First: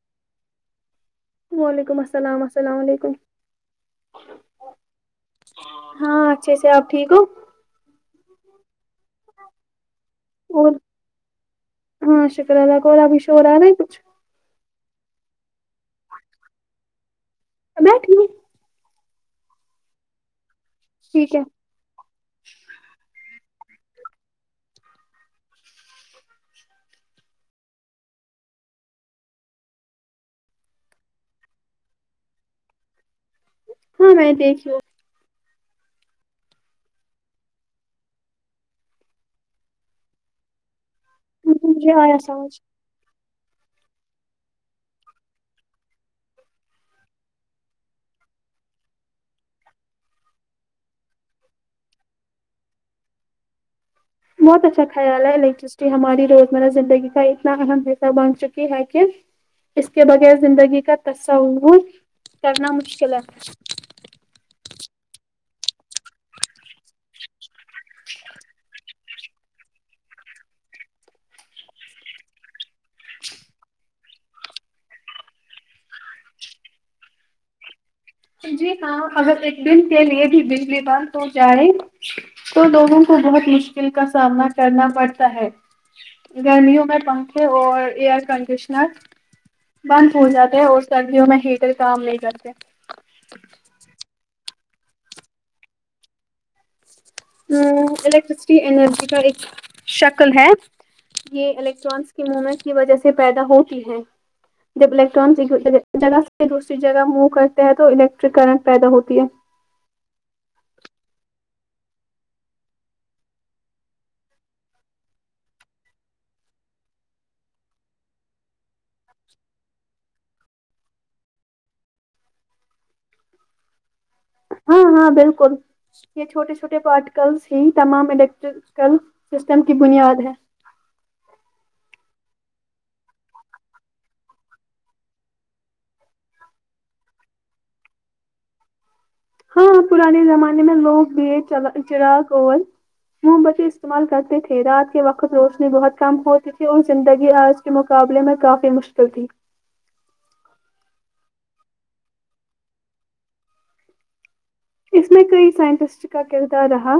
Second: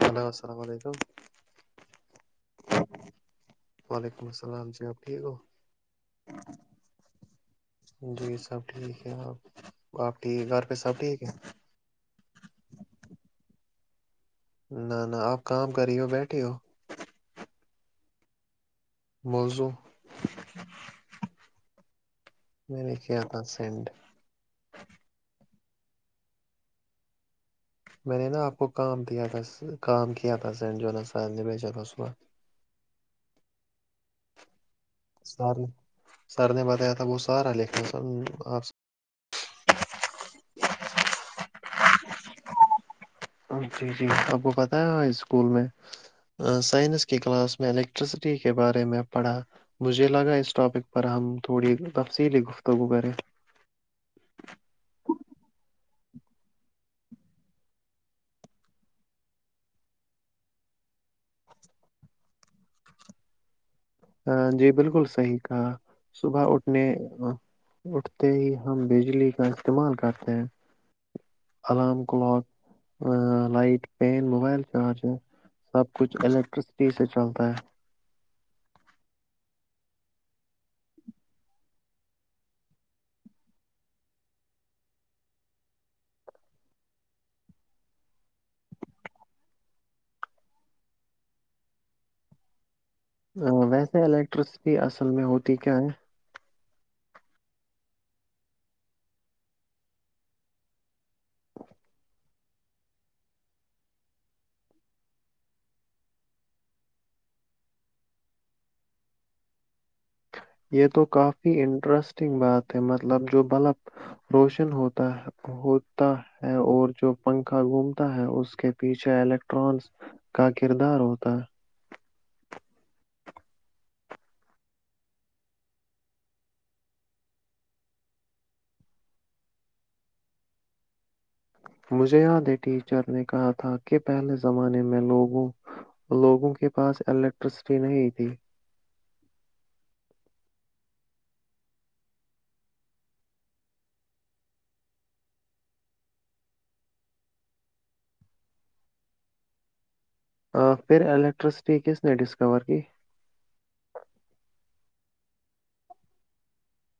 hello السلام علیکم وعلیکم السلام السلام علیکم وعلیکم السلام جی اپ ٹھیک ہو ہاں اچھے سے آپ ٹھیک ہو جی سب ٹھیک ہے آپ آپ ٹھیک گھر اور پہ سب ٹھیک ہے ہاں شکراادا گلہ بھیش اورور آا ہی کچھ نہ نہ آپ کام کر رہی ہو بیٹے ہو بیٹے موزو ٹھیک ہے میں نے کیا تھا سینڈ میں نے نا آپ کو کام د تھا کام کیا تھا ہاں میں دیکھی لوں سر نے سر نے بتایا تھا وہ سارا لکھا سر آپ سے مجھے آیا سمج جی جی آپ کو پتا ہے اسکول میں سائنس کی کلاس میں الیکٹرسٹی کے بارے میں پڑھا مجھے لگا اس ٹاپک پر ہم تھوڑی تفصیلی گفتگو کریں بہت اچھایاا ہے ل ہماری روزمرہ زندگی کا اتنا اہم حصہ بن چکی ہے کہ اس کے بغیر زندگی کا تصور کرنا مشکل ہے ہ جی بالکل صحیح کہا صبح اٹھنے اٹھتے ہی ہم بجلی کا استعمال کرتے ہیں alarm clock light pen mobile charger سب کچھ الیکٹرسٹی سے چلتا ہے جی ہاں اگر ایک دن کے لیے بھی بجلی بند ہو جائے تو لوگوں کو بہت مشکل کا سامنا کرنا پڑتا ہے گرمیوں میں پنکھے اور ایئر کنڈیشنر بند ہو جاتے ہے اور سردیوں میں ہیٹر کام لے جاتے ویسے الیکٹرسٹی اصل میں ہوتی کیا ہے ا الیکٹرسٹی اینرجی کا ایک شکل ہے یہ الیکٹرانس کی مومنٹس کی وجہ سے پیدا ہوتی ہے جب الیکٹرانس جگہ سے دوسری جگہ موو کرتے ہیں تو الیکٹرک کرنٹ پیدا ہوتی ہے یہ تو کافی انٹرسٹنگ بات ہے مطلب جو بلب روشن ہوتا ہوتا ہے اور جو پنکھا گھومتا ہے اس کے پیچھے الیکٹ ٹرانس کا کردار ہوتا ہے ہاں ہاں بالکل یہ چھوٹے چھوٹے پارٹیکلس ہی تمام الیکٹریکل سسٹم کی بنیاد ہے مجھے یاد ہے ٹیچر نے کہا تھا کہ پہلے زمانے میں لوگوں لوگوں کے پاس الیکٹرسٹی نہیں تھی ہاں پرانے زمانے میں لوگ بھی ہے چراغول موم بچے استعمال کرتے تھے رات کے وقت روشنی بہت کم ہوتی تھی اور زندگی آج کے مقابلے میں کافی مشکل تھی پھر الیکٹرسٹی کس نے ڈسکور کی اس میں کئی سائنٹسٹ کا کردار رہا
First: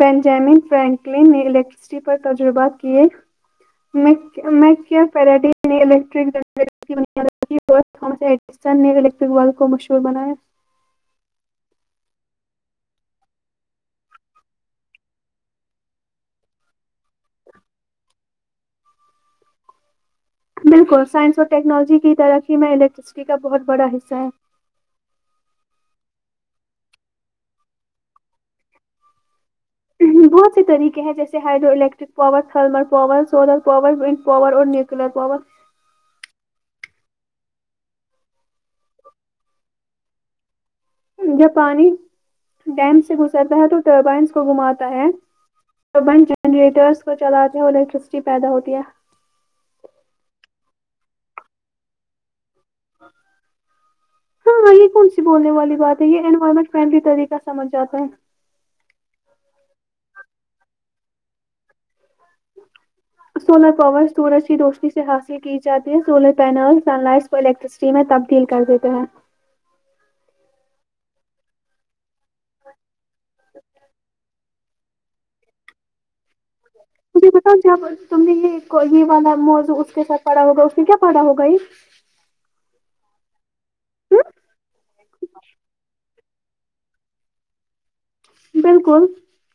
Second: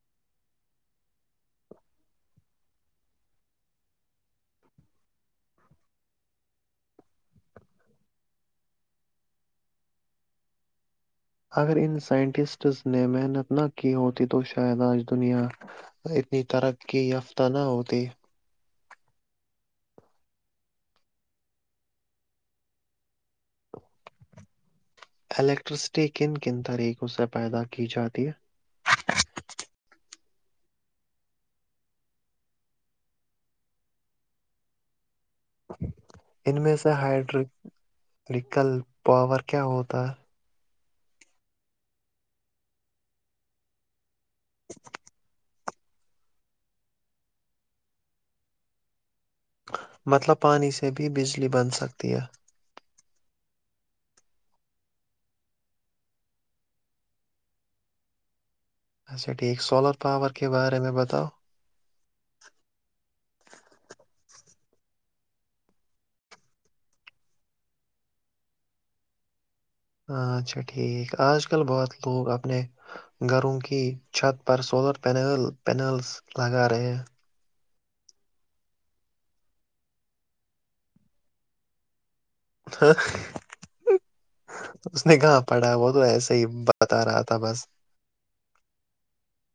بینجامن فرینکلن نے الیکٹرسٹی پر تجربات کیے [inaudible] میں میں کیا الیکٹرک جنری [unintelligible] ہو تھس ایڈسن نے الیکٹرک و کو مشہور بنایا اگر ان سائنٹسٹس نے محنت نہ کی ہوتی تو شاید آج دنیا اتنی ترقی یافتہ نہ ہوتی بالکل سائنس اور ٹیکنالوجی کی ترقی میں الیکٹرسٹی کا بہت بڑا حصہ ہے الیکٹرسٹی کن کن طریقوں سے پیدا کی جاتی ہے بہت سے طریقے ہیں جیسے hydro electric power thermal power solar power wind power اور نیوکلر پاور ان میں سے ہائڈریکل پاور کیا ہوتا جب پانی ڈیم سے گھسرتا ہے تو ٹربائنس کو گھماتا ہے تو بن جنریٹرس کو چلاتے ہو الیکٹرسٹی پیدا ہوتی ہے مطلب پانی سے بھی بجلی بن سکتی ہے [unintelligible] ہاں ہاں یہ کون سی بولنے والی بات ہے یہ انوائرمنٹ فرینڈلی طریقہ سمجھ جاتے ہیں اچھا ٹھیک سولر پاور کے بارے میں بتاؤ [inaudible] سولر پاور سورج کی روشنی سے حاصل کی جاتی ہے solar panel sun lights electricity میں تبدیل کر دیتے ہیں اچھا ٹھیک آج کل بہت لوگ اپنے گھروں کی چھت پر سولر پینل پینلس لگا رہےا تھے بتاؤ جب تم نے یہ یہ والا موضوع اس کے ساتھ پڑھا ہوگا اس نے کیا پڑھا ہوگا یہ ا [unintelligible] اس نے کہاں پڑھا وہ تو ایسا ہی بتا رہا تھا بس بالکل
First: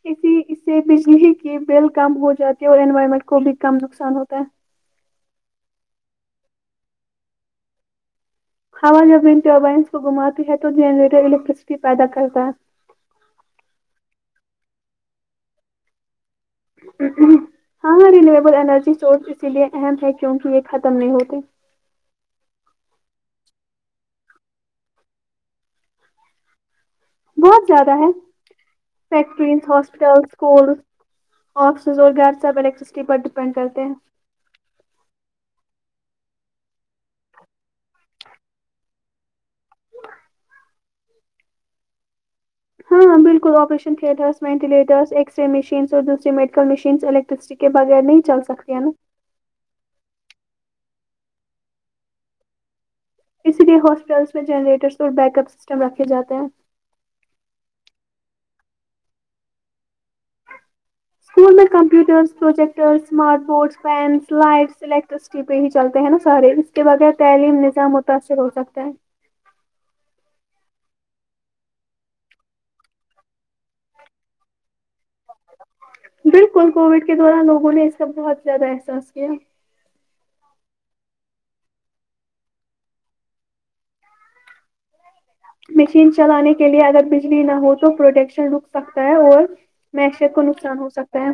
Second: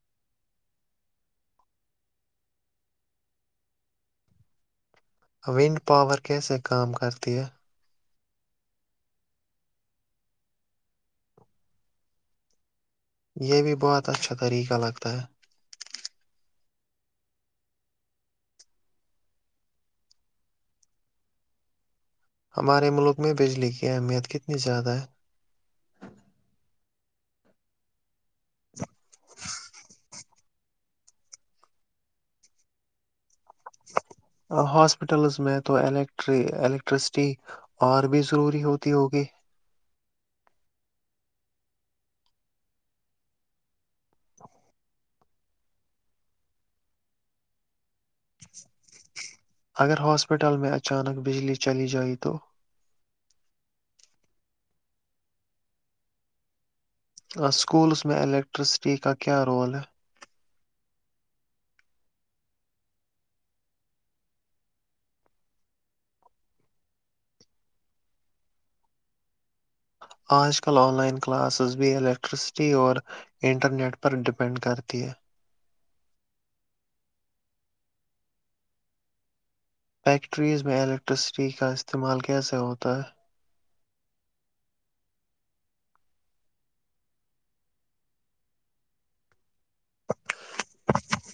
اسی اس سے بجلی کی بل کم ہو جاتی ہے اور انوائرمنٹ کو بھی کم نقصان ہوتا ہے ونڈ پاور کیسے کام کرتی ہے ہوا جب بتی بس کو گھماتی ہے تو جنریٹر الیکٹرسٹی پیدا کرتا ہے یہیمی باتاتھ طریقہ لگتا ہے ہاں رینیویبل انرجی سورس اسی لیے اہم ہے کیونک یہ ختم نہیں ہوتے ہمارے ملک میں بجلی کی اہمیت کتنی زیادہ ہے بہت زیادہ ہے فیکٹریز ہاسپٹل اسکولز آفسز اور گھر سب الیکٹریسٹی پر ڈیپینڈ کرتے ہیں ہاسپٹلس میں تو الٹ الیکٹرسٹی اور بھی ضروری ہوتی ہوگی ہاں ہ بالکل آپریشن تھیٹرس وینٹیلیٹرس ایکسر ر مشینس اور دوسری میڈیکل مشینس الیکٹر کے بغیر نہیں چل سکتی ہیں نا اگر ہاسپٹل میں اچانک بجلی چلی جائے تو اسی لیے ہاسپٹلس میں جنریٹرس اور بیک اپ سسٹم رکھے جاتے ہیں سکولس میں الیکٹرسٹی کا کیا رول ہے اسکول میں computers projector smart board fans light سٹر پہ ہی چلتے ہیں نا سارے اس کے بغیر تعلیم نظام متاثر ہو سکتا ہے آج کل آن لائن کلاسز بھی الیکٹرسٹی اور انٹرنیٹ پر ڈیپینڈ کرتی ہے بالکل کووڈ کے دوران لوگوں نے اس کا بہت زیادہ احساس کیا فیکٹریز میں الیکٹرسٹی کا استعمال کیسے ہوتا ہے مشین چلانے کے لیے اگر بجلی نہ ہو تو پروڈکشن رک سکتا ہے اور معیشیت کو نقصان ہو سکتا ہے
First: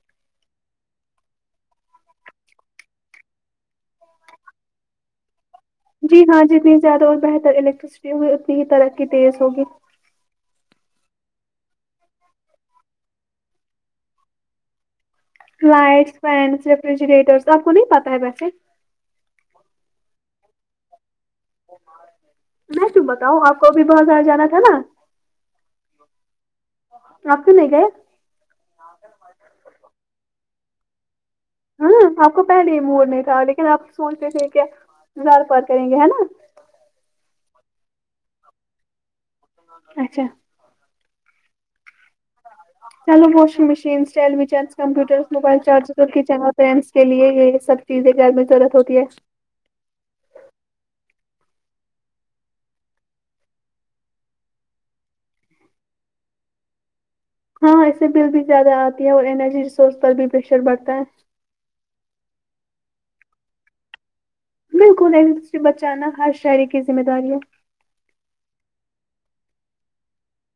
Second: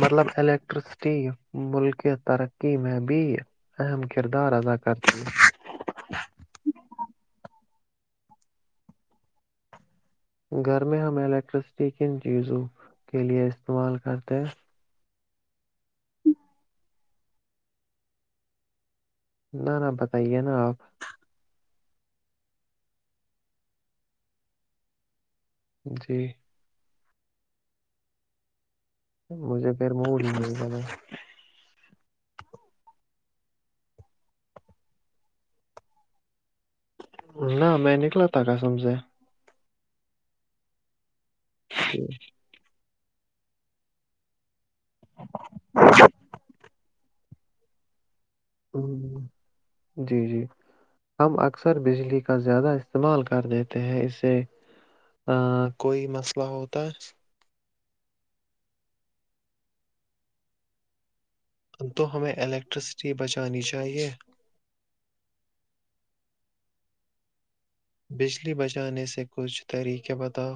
مطلب الیکٹرسٹی ملک ترقی میں بھی اہم کردار ادا کرتی ہیں جی ہاں جتنی زیادہ اور بہتر الیکٹریسٹی ہوگی اتنی ہی ترقی تیز ہوگی گھر میں ہم الیکٹرسٹی کن چیزوں کے لیے استعمال کرتے ہیں لائٹس فینس ریفریجریٹر سب کو نہیں پتا ہے ویسے نہ نہ بتائیے نا آپ میں تووں بتاؤوں آپ کو ابھی بہت زیاارہ جانا تھا نا جی [unintelligible] رکھ نہیں کیا مجھے پھر موڑ م [unintelligible] ہ آپ کو پہلے ہی موور نہیں تھا لیکن آپ سوچتے تھے کیازار پار کریں گے ہے نا نہ میں نکلا تھا کہ سمج سےے اچھا جی چلو washing machines televisions computers mobile chargers اور کچن پینس کے لیے یہ سب جی کے کر [unintelligible] [inaudible] [inaudible] جی جی ہم اکثر بجلی کا زیادہ استعمال کر لیتے ہیں اسے ہ کوئی مسئلہ ہوتا ہے ہاں اس سے بل بھی زیادہ آتی ہے اور انرجی ریسورس پر بھی پریشر بڑھتا ہے تو ہمیں الیکٹرسٹی بچانی چاہیے بالکل نہیں دوری بچانا ہر شاعری کی ذمہ داری ہے بجلی بچانے سے کچھ طریقے بتاؤ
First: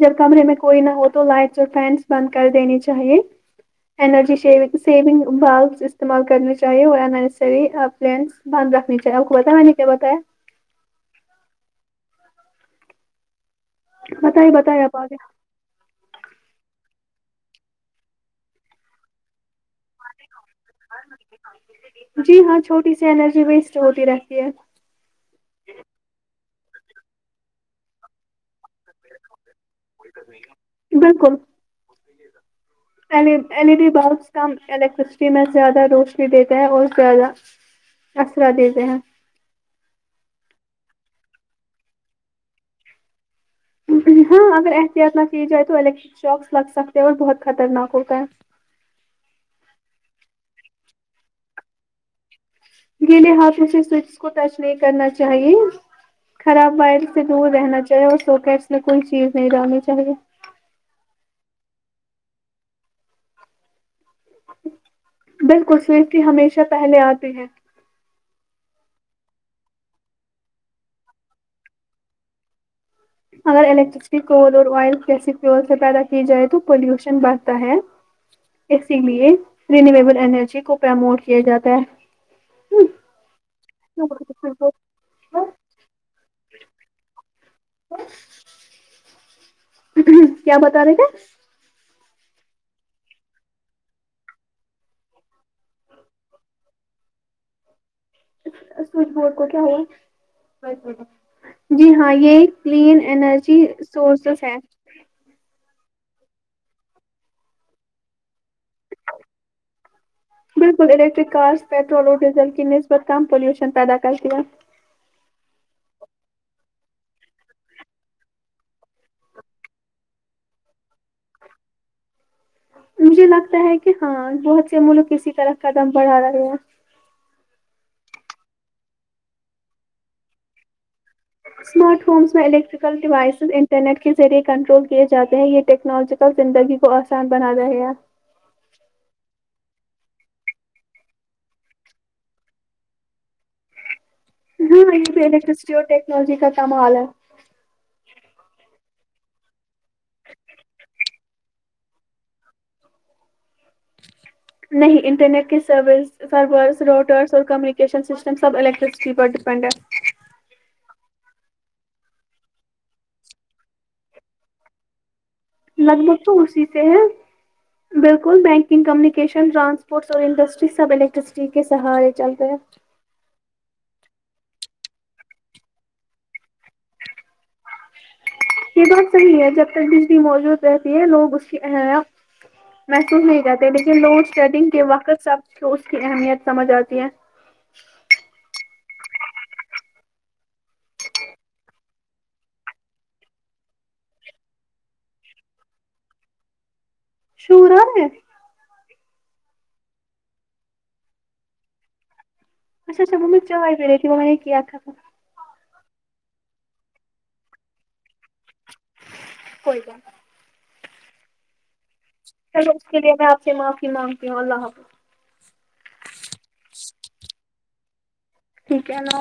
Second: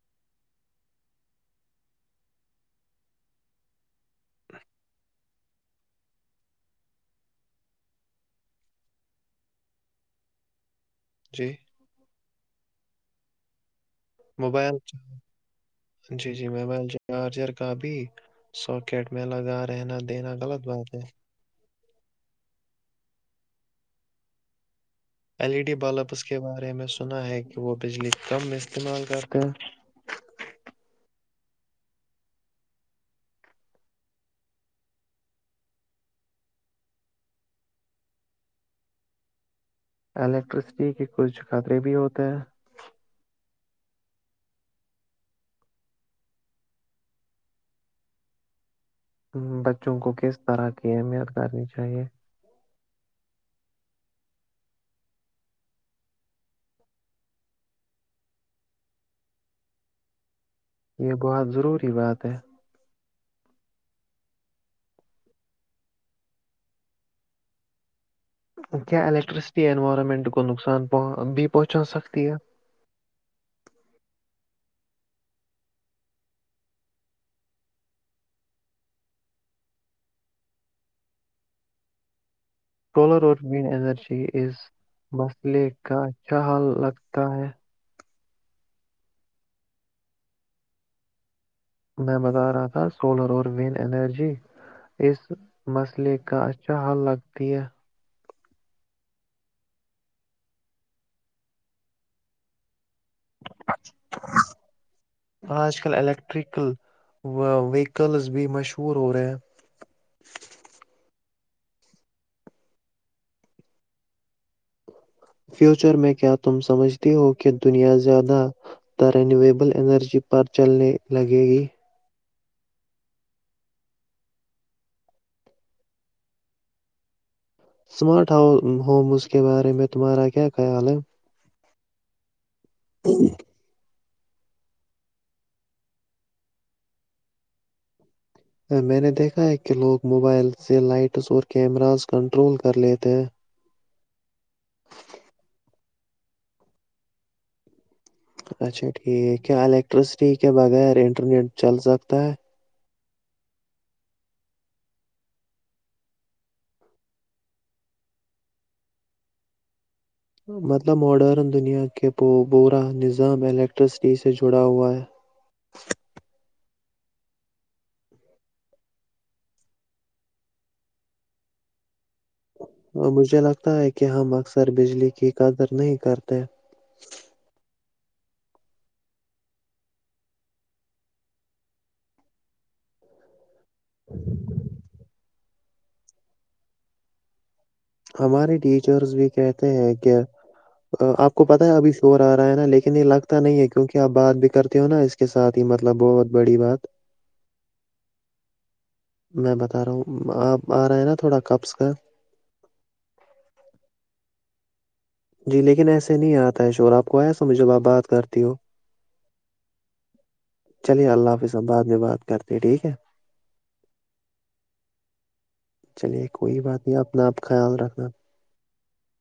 جب کمرے میں کوئی نہ ہو تو لائٹس اور فینس بند کر دینی چاہیے ارجی شیگ سیونگ ب استعمال کرنی چاہیے اور انریلینس بند رکھنی چاہیے آپ کو بتا نہیں کیا بتاائے جی بتائیے موبائل بتائیے آپ چاہ آگے [unintelligible] جی جی موبائل چارجر کا بھی ساکٹ میں لگا رہنا دین غلط بات ہے [inaudible] [inaudible] جی ہاں چھوٹی سی انرجی ویسٹ ہوتی رہتی ہے ایل ای ڈی بلبس کے بارے میں سنا ہے کہ وہ بجلی کم استعمال کرتے ہیں بالکل [inaudible] [inaudible] ایل ای ڈی بلبس کم الیکٹرسٹی میں زیادہ روشنی دیتے ہیں اور زیادہ اسرا دیتے ہیں الیکٹرسٹی کے کچھ خطرے بھی ہوتے ہیں ہاں اگر احتیاط نہ کی جائے تو الیکٹرک شواکس لگ سکتے اور بہت خطرناک ہوتا ہے بچوں کو کس طرح کی اہمیت کرنی چاہیے گی لے ہاتھوں سے سوچس کو ٹچ نہیں کرنا چاہیے خراب وائل سے دور رہنا چاہیے اور سواکٹس میں کوئی چیز نہیں ڈنی چاہیے یہ بہت ضروری بات ہے بالکل سوٹی ہمیشہ پہلے آتے ہیں کیا ایکٹرسٹی اوارمنٹ کو نقصانہ بھی پہنچا سکتی ہے اگر [unintelligible] اور آئل کیسی سے پیدا کی جائے تو پولوشن بڑھتا ہے اسی لیے رینیویبل انرجی کو پرموٹ کیا جاتا ہے ولر اور ایرجی اس مسئلے کا اچھا حال لگتا ہے [inaudible] [inaudible] کیا بتا رہے تھے میں بتا رہا تھا سولر اور وین انرجی اس مسئلے کا اچھا حل لگتی ہے سوچ بڈ کو کیا ہوا جی ہاں یہ کلین ارجی سورسز ہے آج کل الیکٹریکل ویکلز بھی مشہور ہو رہے بالکل الیکٹرک کارس پیٹرول اور ڈیزل کی نسبت کم پالوشن پیدا کرتی ہے فیوچر میں کیا تم سمجھتی ہو کہ دنیا زیادہ ت رینیویبل انرجی پر چلنے لگے گی مجھے لگتا ہے کہ ہاں بہت سے ملک اسی طرح کا دم بڑھا رہے ہیں اسمارٹ ہوم اس کے بارے میں تمہارا کیا خیال ہے اسمارٹ فونس میں الیکٹریکل ڈیوائسز انٹرنیٹ کے ذریعے کنٹرول کیے جاتے ہیں یہ ٹیکنالوجیکل زندگی کو آسان بنا رہے میں نے دیکھا ہے کہ لوگ موبائل سے لائٹس اور کیمراز کنٹرول کر لیتے ہیں ہاں یہ پہ الیکٹرسٹی اور ٹیکنالوجی کامال ہے اچھا ٹھیک کیا الیکٹرسٹی کے بغیر انٹرنیٹ چل سکتا ہے نہیں انٹرنیٹ کی سروس سرورس روٹرس اور کمیونیکیشن سسٹم سب الیکٹرسٹی پر ڈیپینڈ ہے مطلب ماڈرن دنیا کے بورا نظام الیکٹرسٹی سے جڑا ہوا ہے لگ بھگ تو اسی سے ہیں بالکل بینکنگ کمیونکیشن ٹرانسپورٹ اور انڈسٹریز سب الیکٹرسٹی کے سہارے چلتے ہیں اور مجھے لگتا ہے کہ ہم اکثر بجلی کی قدر نہیں کرتے یہ بہت صحیح ہے جب تک بجلی موجود رہتی ہے لوگ اس کی ایا محسوس نہیں کرتے لیکن لوڈ شیڈنگ کے وقت سب کو اس کی اہمیت سمجھ آتی ہے ہمارے ٹیچرس بھی کہتے ہیں کہ آپ کو پتاہ ہے ابھی شور آ رہا ہے نا لیکن یہ لگتا نہیں ہے کیونکہ آپ بات بھی کرتے ہو نا اس کے ساتھ ہی مطلب بہت بڑی بات شورا میں میں بتا رہا ہوں آپ آ رہے ہیں نا تھوڑا کپس کا اچھا اچھا م چ رہی تھی وہ میں نے کیا تھا جی لیکن ایسے نہیں آتا ہے شور آپ کو آیا سو میںجھے آپ بات کرتی ہو کوئی گ نہیں چلے اللہ حافظ بع میں بد چلو اس کے لیے میں آپ سے معافی مانگتی ہوں اللہ حافظ چلیے کوئی بات نہیں اپنا آپ خیال رکھنا ٹھیک ہے نو